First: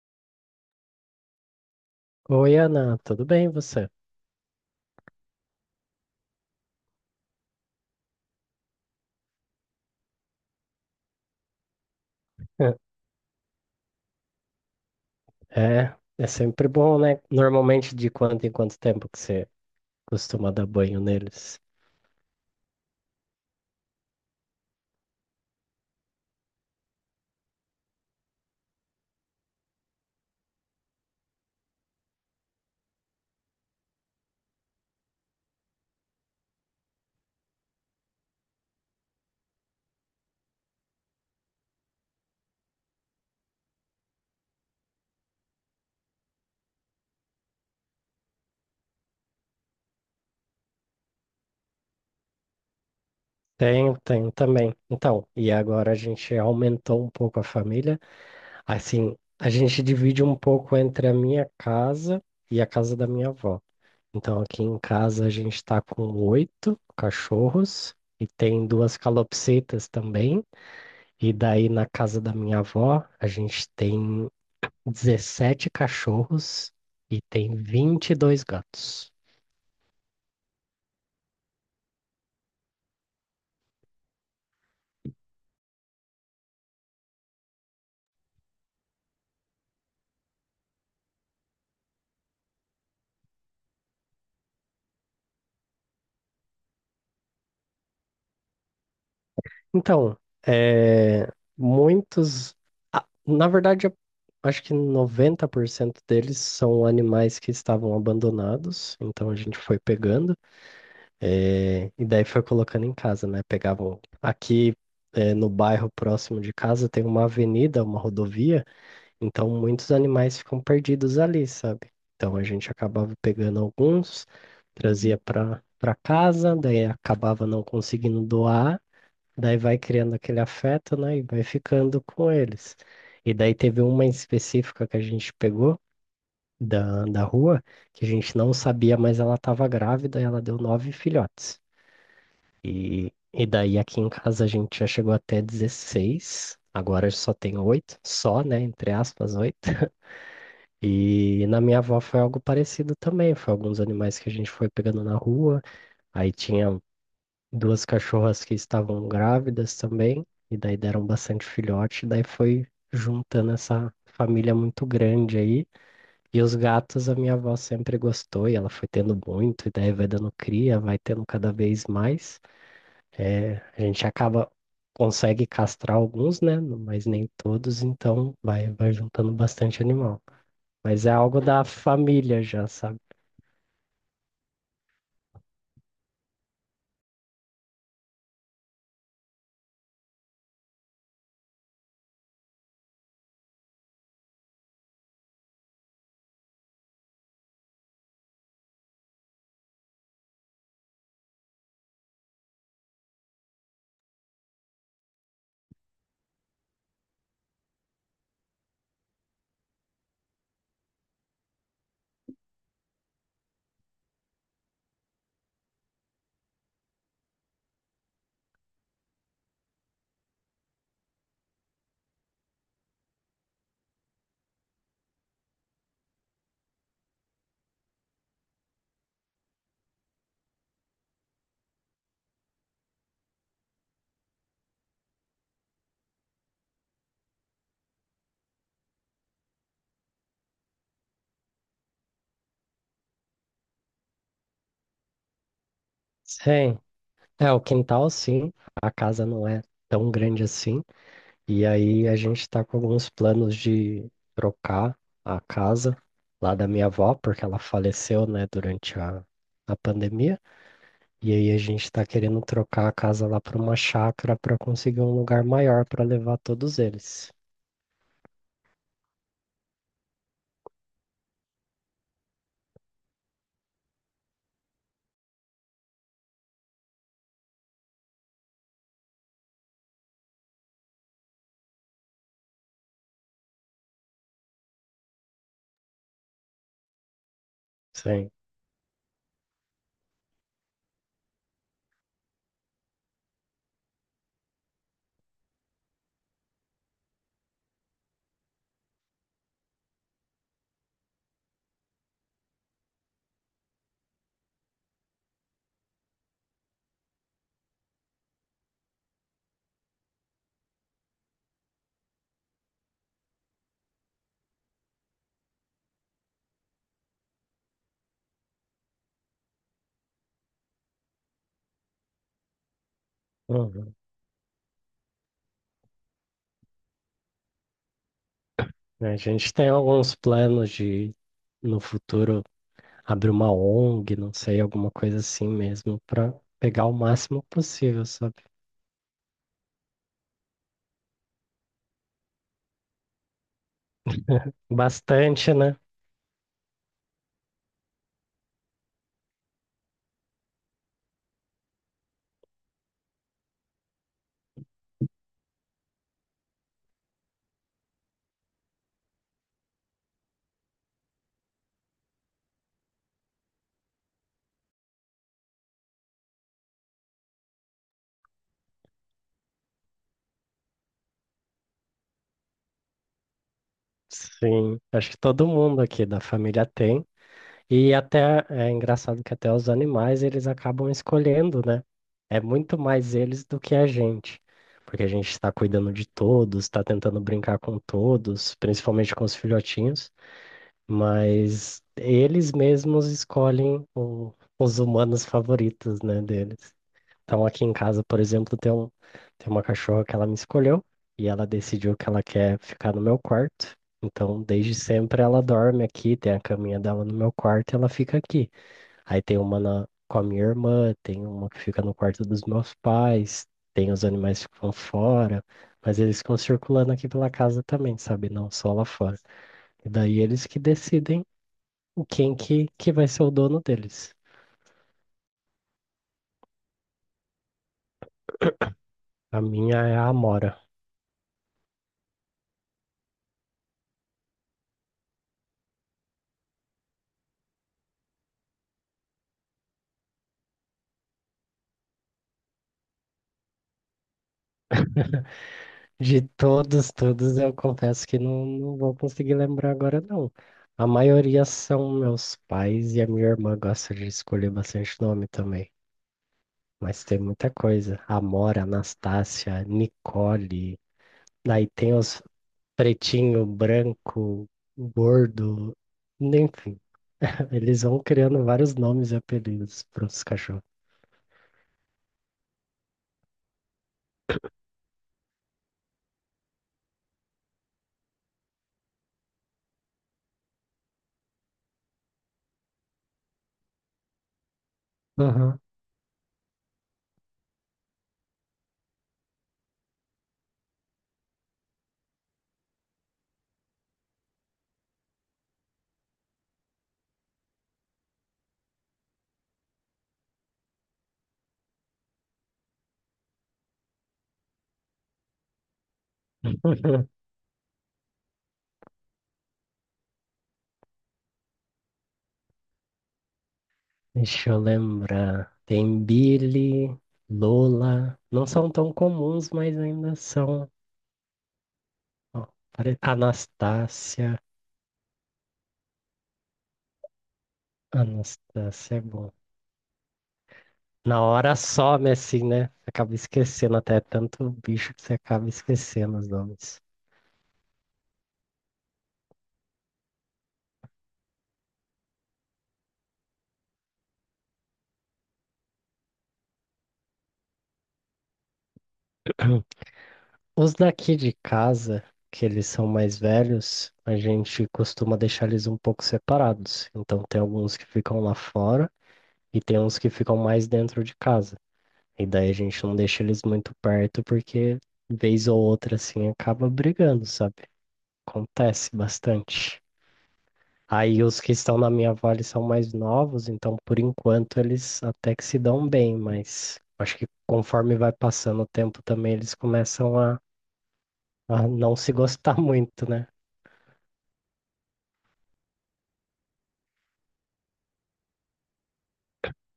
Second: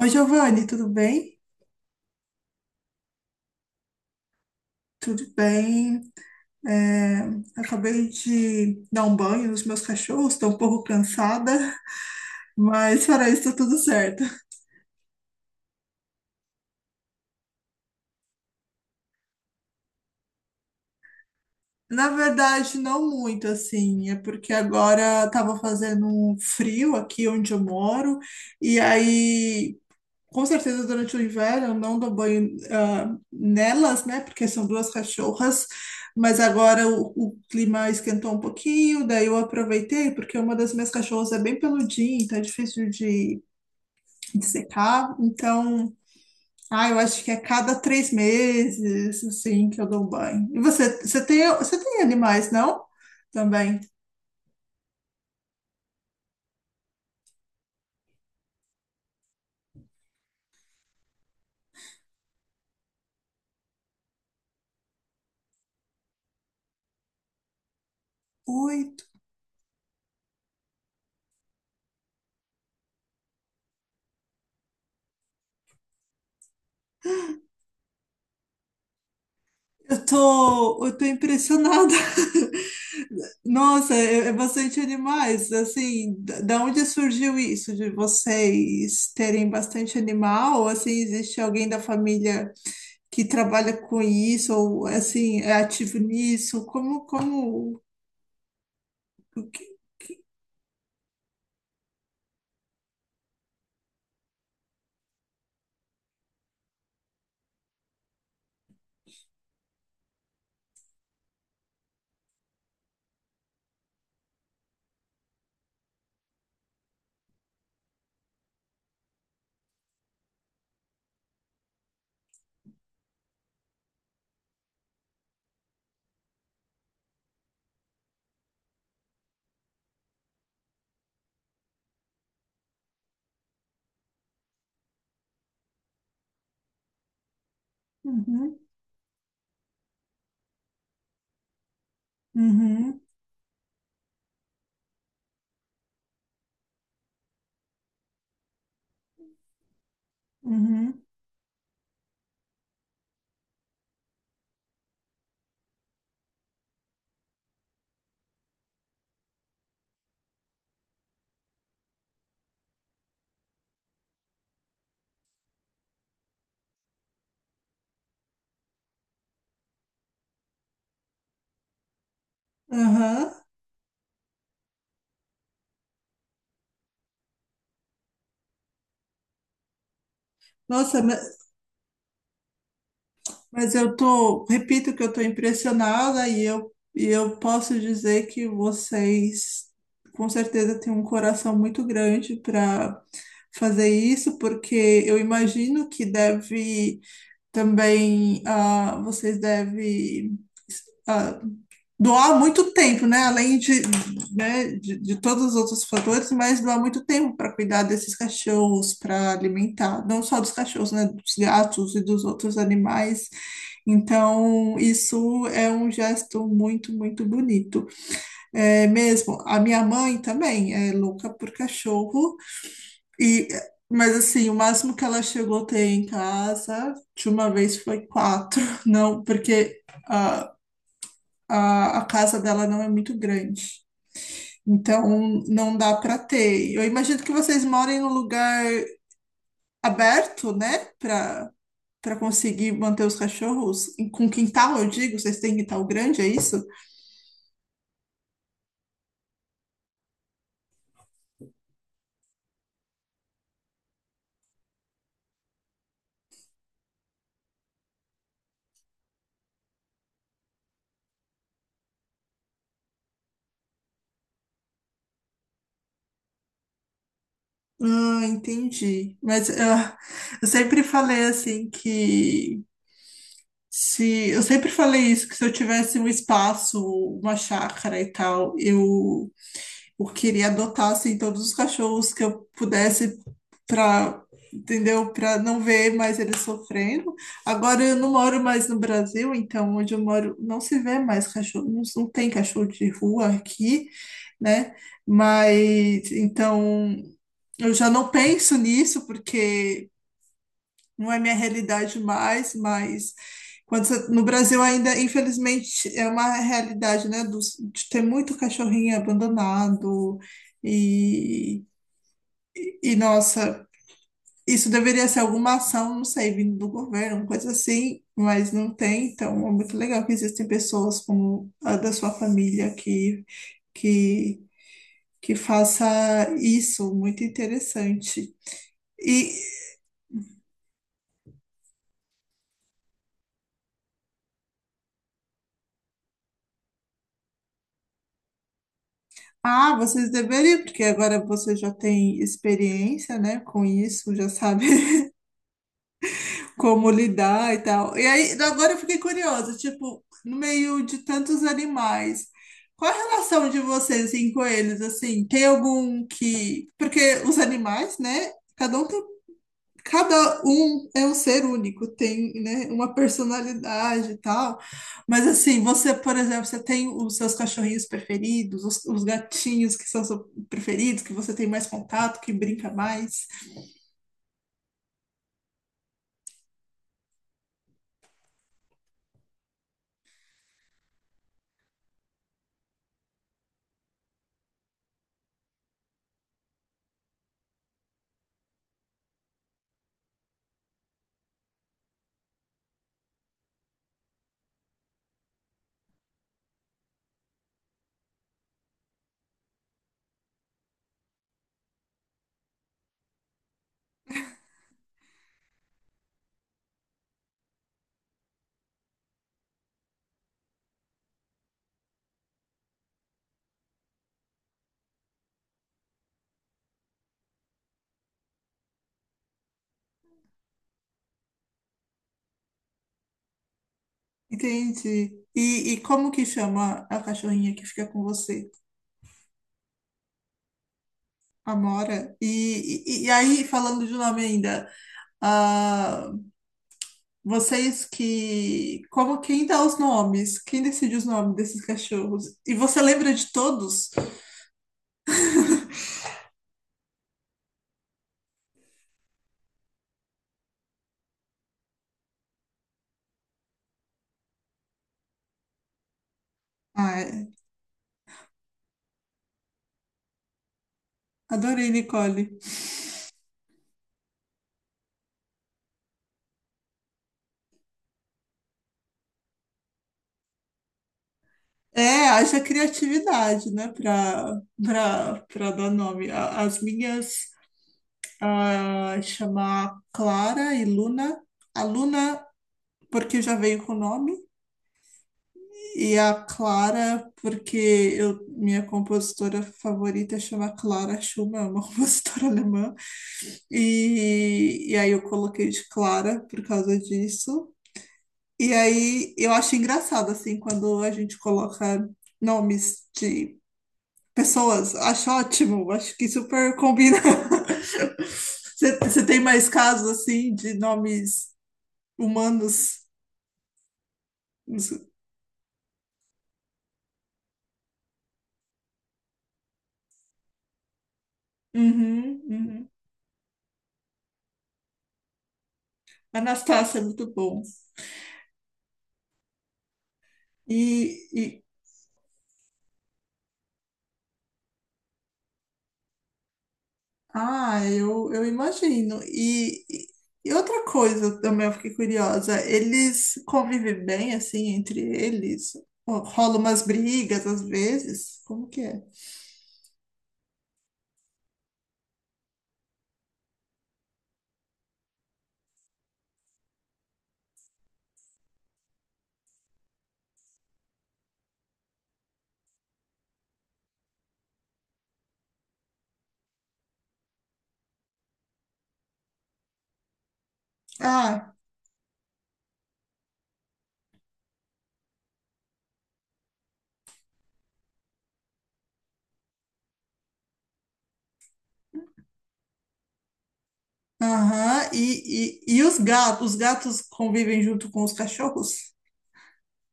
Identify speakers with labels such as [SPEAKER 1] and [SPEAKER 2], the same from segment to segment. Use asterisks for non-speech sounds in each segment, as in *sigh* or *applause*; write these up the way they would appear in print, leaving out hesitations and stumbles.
[SPEAKER 1] Oi, Giovanni, tudo bem?
[SPEAKER 2] Oi, Ana, tudo bem você?
[SPEAKER 1] Tudo bem. É, Acabei de dar um banho nos meus cachorros, estou um pouco cansada, *laughs* mas fora isso, tá tudo certo.
[SPEAKER 2] É, é sempre bom, né? Normalmente de quanto em quanto tempo que você costuma dar banho neles?
[SPEAKER 1] Na verdade, não muito assim, é porque agora estava fazendo um frio aqui onde eu moro, e aí. Com certeza, durante o inverno, eu não dou banho nelas, né? Porque são duas cachorras, mas agora o clima esquentou um pouquinho, daí eu aproveitei, porque uma das minhas cachorras é bem peludinha, então é difícil de secar. Então, eu acho que é cada três meses, assim, que eu dou banho. E você, você tem animais, não? Também.
[SPEAKER 2] Tenho, tenho também. Então, e agora a gente aumentou um pouco a família. Assim, a gente divide um pouco entre a minha casa e a casa da minha avó. Então, aqui em casa a gente tá com oito cachorros e tem duas
[SPEAKER 1] Oito.
[SPEAKER 2] calopsitas também. E daí na casa da minha avó a gente tem 17 cachorros e tem 22 gatos.
[SPEAKER 1] Eu tô impressionada. *laughs* Nossa, é, é bastante animais. Assim, da onde surgiu isso de vocês terem bastante animal? Ou assim, existe alguém da família que trabalha com isso ou assim é ativo nisso? Como, como? o que-
[SPEAKER 2] Então, é, muitos. Na verdade, eu acho que 90% deles são animais que estavam abandonados. Então, a gente foi pegando e daí foi colocando em casa, né? Pegavam aqui. No bairro próximo de casa tem uma avenida, uma rodovia. Então, muitos animais ficam perdidos ali, sabe? Então, a gente acabava pegando alguns, trazia para casa, daí acabava não conseguindo doar, daí vai criando aquele afeto, né? E vai ficando com eles. E daí teve uma em específica que a gente pegou da rua, que a gente não
[SPEAKER 1] Uhum,
[SPEAKER 2] sabia, mas ela estava grávida e ela deu nove filhotes.
[SPEAKER 1] uhum,
[SPEAKER 2] E daí aqui em casa a gente já chegou até 16. Agora só tem oito, só, né? Entre aspas, oito.
[SPEAKER 1] uhum,
[SPEAKER 2] E na minha avó foi algo parecido também. Foi alguns animais que a gente foi pegando na rua. Aí tinha duas cachorras que estavam grávidas também. E daí deram bastante filhote. Daí foi juntando essa família muito grande aí. E os gatos a minha avó sempre gostou. E ela foi tendo muito. E daí vai dando cria, vai tendo cada vez mais.
[SPEAKER 1] aham.
[SPEAKER 2] É, a gente acaba. Consegue castrar alguns, né? Mas nem todos, então vai, vai juntando bastante animal.
[SPEAKER 1] Nossa,
[SPEAKER 2] Mas é algo
[SPEAKER 1] mas
[SPEAKER 2] da família já, sabe?
[SPEAKER 1] Mas repito que eu tô impressionada e eu posso dizer que vocês com certeza têm um coração muito grande para fazer isso, porque eu imagino que deve também, vocês devem ah, doar muito tempo, né? Além de, né, de todos os outros fatores, mas doar muito tempo para cuidar desses cachorros, para alimentar, não só dos cachorros, né? Dos gatos e dos outros animais. Então, isso é um gesto muito, muito bonito. É mesmo, a minha mãe também é louca por cachorro e mas assim, o máximo que ela chegou a ter em casa de uma vez foi quatro, *laughs* não, porque ah, a casa dela não é muito grande. Então, não dá para ter. Eu imagino que vocês morem num lugar aberto, né? Para para conseguir manter os cachorros. E com quintal, eu digo, vocês têm quintal grande, é isso?
[SPEAKER 2] Sim. É, o quintal sim, a casa não é tão grande assim. E aí a gente tá com alguns planos de trocar a casa lá da minha avó, porque ela faleceu, né, durante a pandemia. E aí a gente tá querendo trocar a casa lá para uma chácara para conseguir um lugar maior para levar todos eles.
[SPEAKER 1] Ah, entendi. Mas eu sempre falei assim que. Se, eu sempre falei isso, que se eu tivesse um espaço, uma chácara e tal, eu queria adotar assim todos os cachorros que eu pudesse para, entendeu? Para não ver mais eles sofrendo. Agora eu não
[SPEAKER 2] Sim.
[SPEAKER 1] moro mais no Brasil, então onde eu moro não se vê mais cachorro, não, não tem cachorro de rua aqui, né? Mas então eu já não penso nisso porque não é minha realidade mais, mas no Brasil ainda, infelizmente, é uma realidade, né, de ter muito cachorrinho abandonado e, e nossa, isso deveria ser alguma ação, não sei, vindo do governo, uma coisa assim, mas não tem, então é muito legal que existem pessoas como a da sua família
[SPEAKER 2] Uhum.
[SPEAKER 1] que que faça isso, muito interessante.
[SPEAKER 2] A
[SPEAKER 1] E
[SPEAKER 2] gente tem alguns planos de no futuro abrir uma ONG, não sei, alguma coisa assim mesmo, para pegar o máximo possível, sabe?
[SPEAKER 1] ah, vocês deveriam, porque agora você já tem experiência, né, com isso, já sabe *laughs*
[SPEAKER 2] Bastante, né?
[SPEAKER 1] como lidar e tal. E aí, agora eu fiquei curiosa, tipo, no meio de tantos animais, qual a relação de vocês, assim, com eles, assim? Tem algum que... Porque os animais, né, cada um é um ser único, tem, né, uma personalidade e tal. Mas assim, você, por exemplo, você tem os seus cachorrinhos preferidos, os gatinhos que são seus preferidos, que você tem mais contato, que brinca mais,
[SPEAKER 2] Sim, acho que todo mundo aqui da família tem. E até é engraçado que até os animais eles acabam escolhendo, né? É muito mais eles do que a gente, porque a gente está cuidando de todos, está tentando brincar com todos, principalmente com os filhotinhos, mas eles mesmos escolhem os humanos favoritos, né, deles. Então, aqui em casa, por exemplo, tem uma cachorra que ela me escolheu e ela decidiu que ela quer ficar no meu quarto. Então, desde sempre ela dorme aqui, tem a caminha dela no meu quarto e ela fica aqui. Aí tem uma com a minha irmã, tem uma que fica no quarto dos meus pais, tem os animais que ficam fora, mas eles ficam circulando aqui pela casa também, sabe? Não só lá fora. E daí eles que decidem quem que vai ser o dono deles.
[SPEAKER 1] entende? E como que chama a cachorrinha que fica com você?
[SPEAKER 2] A minha é a Amora.
[SPEAKER 1] Amora. E aí, falando de nome ainda, ah, vocês que. Como quem dá os nomes? Quem decide os nomes desses cachorros? E você lembra de todos?
[SPEAKER 2] De todos, todos, eu confesso que não, não vou conseguir lembrar agora, não. A maioria são meus pais e a minha irmã gosta de escolher bastante nome também. Mas
[SPEAKER 1] Ah,
[SPEAKER 2] tem
[SPEAKER 1] é.
[SPEAKER 2] muita coisa. Amora, Anastácia, Nicole. Daí
[SPEAKER 1] Adorei,
[SPEAKER 2] tem os
[SPEAKER 1] Nicole.
[SPEAKER 2] pretinho, branco, gordo. Enfim, *laughs* eles vão criando vários nomes e apelidos para os cachorros.
[SPEAKER 1] É, haja criatividade, né, para para para dar nome. A- As minhas chamar Clara e Luna. A Luna, porque já veio com o nome,
[SPEAKER 2] Aham.
[SPEAKER 1] e a Clara, porque eu, minha compositora favorita chama Clara Schumann, é uma *laughs* compositora alemã, e aí eu coloquei de Clara por causa disso. E aí eu acho engraçado, assim, quando a gente coloca nomes de pessoas. Acho ótimo, acho que super combina.
[SPEAKER 2] *laughs*
[SPEAKER 1] *laughs* Você tem mais casos, assim, de nomes humanos?
[SPEAKER 2] Deixa eu lembrar. Tem Billy, Lola. Não são tão comuns, mas ainda são.
[SPEAKER 1] Uhum,
[SPEAKER 2] Ó,
[SPEAKER 1] uhum.
[SPEAKER 2] Anastácia.
[SPEAKER 1] Anastácia é muito bom.
[SPEAKER 2] Anastácia é bom. Na
[SPEAKER 1] E,
[SPEAKER 2] hora some assim, né? Acaba esquecendo até tanto bicho que você acaba esquecendo os nomes.
[SPEAKER 1] ah, eu imagino. E outra coisa também eu fiquei curiosa, eles convivem bem assim entre eles? Ou rola umas brigas às vezes? Como que é?
[SPEAKER 2] Os daqui de casa, que eles são mais velhos, a gente costuma deixar eles um pouco separados. Então tem alguns que ficam lá fora e tem uns que ficam mais dentro de casa. E daí a gente não deixa eles muito perto porque vez ou outra assim acaba brigando, sabe? Acontece bastante. Aí
[SPEAKER 1] Ah,
[SPEAKER 2] os que estão na minha vale são mais novos, então por enquanto eles até que se dão bem, mas acho que conforme vai passando o tempo também eles começam a não se gostar *laughs* muito, né?
[SPEAKER 1] aham. E os gatos? Os gatos convivem junto com os cachorros?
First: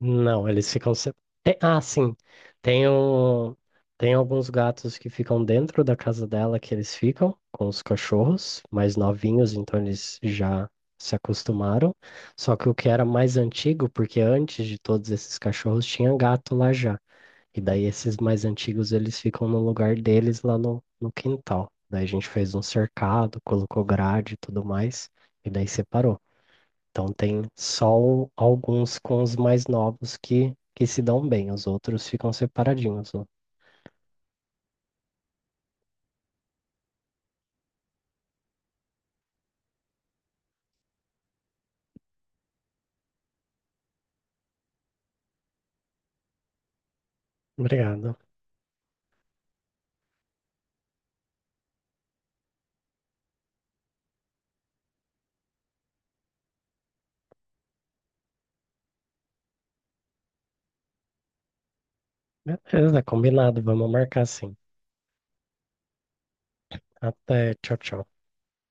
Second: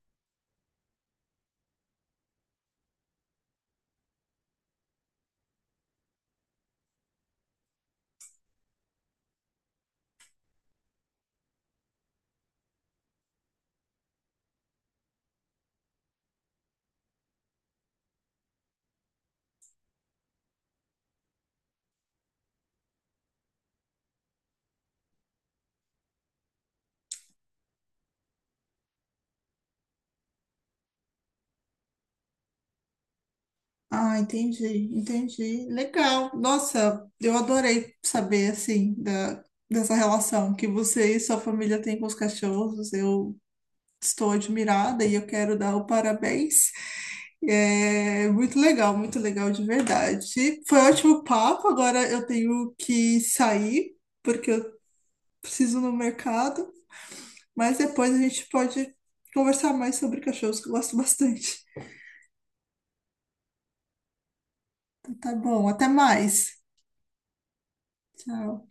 [SPEAKER 2] Não, eles ficam. Ah, sim. Tem, um... Tem alguns gatos que ficam dentro da casa dela que eles ficam com os cachorros mais novinhos, então eles já se acostumaram. Só que o que era mais antigo, porque antes de todos esses cachorros tinha gato lá já. E daí esses mais antigos eles ficam no lugar deles lá no quintal. Daí a gente fez um cercado, colocou grade e tudo mais, e daí separou. Então tem só alguns com os mais novos que se dão bem, os outros ficam separadinhos. Ó.
[SPEAKER 1] Ah, entendi, entendi. Legal. Nossa, eu adorei saber assim da, dessa relação que você e sua família têm com os cachorros. Eu estou admirada e eu quero dar o parabéns.
[SPEAKER 2] Obrigado.
[SPEAKER 1] É muito legal de verdade. Foi ótimo papo. Agora eu tenho que sair porque eu preciso ir no mercado, mas depois a gente pode conversar mais sobre cachorros que eu gosto bastante.
[SPEAKER 2] Beleza, combinado. Vamos marcar sim.
[SPEAKER 1] Então, tá bom, até mais.
[SPEAKER 2] Até, tchau, tchau.
[SPEAKER 1] Tchau.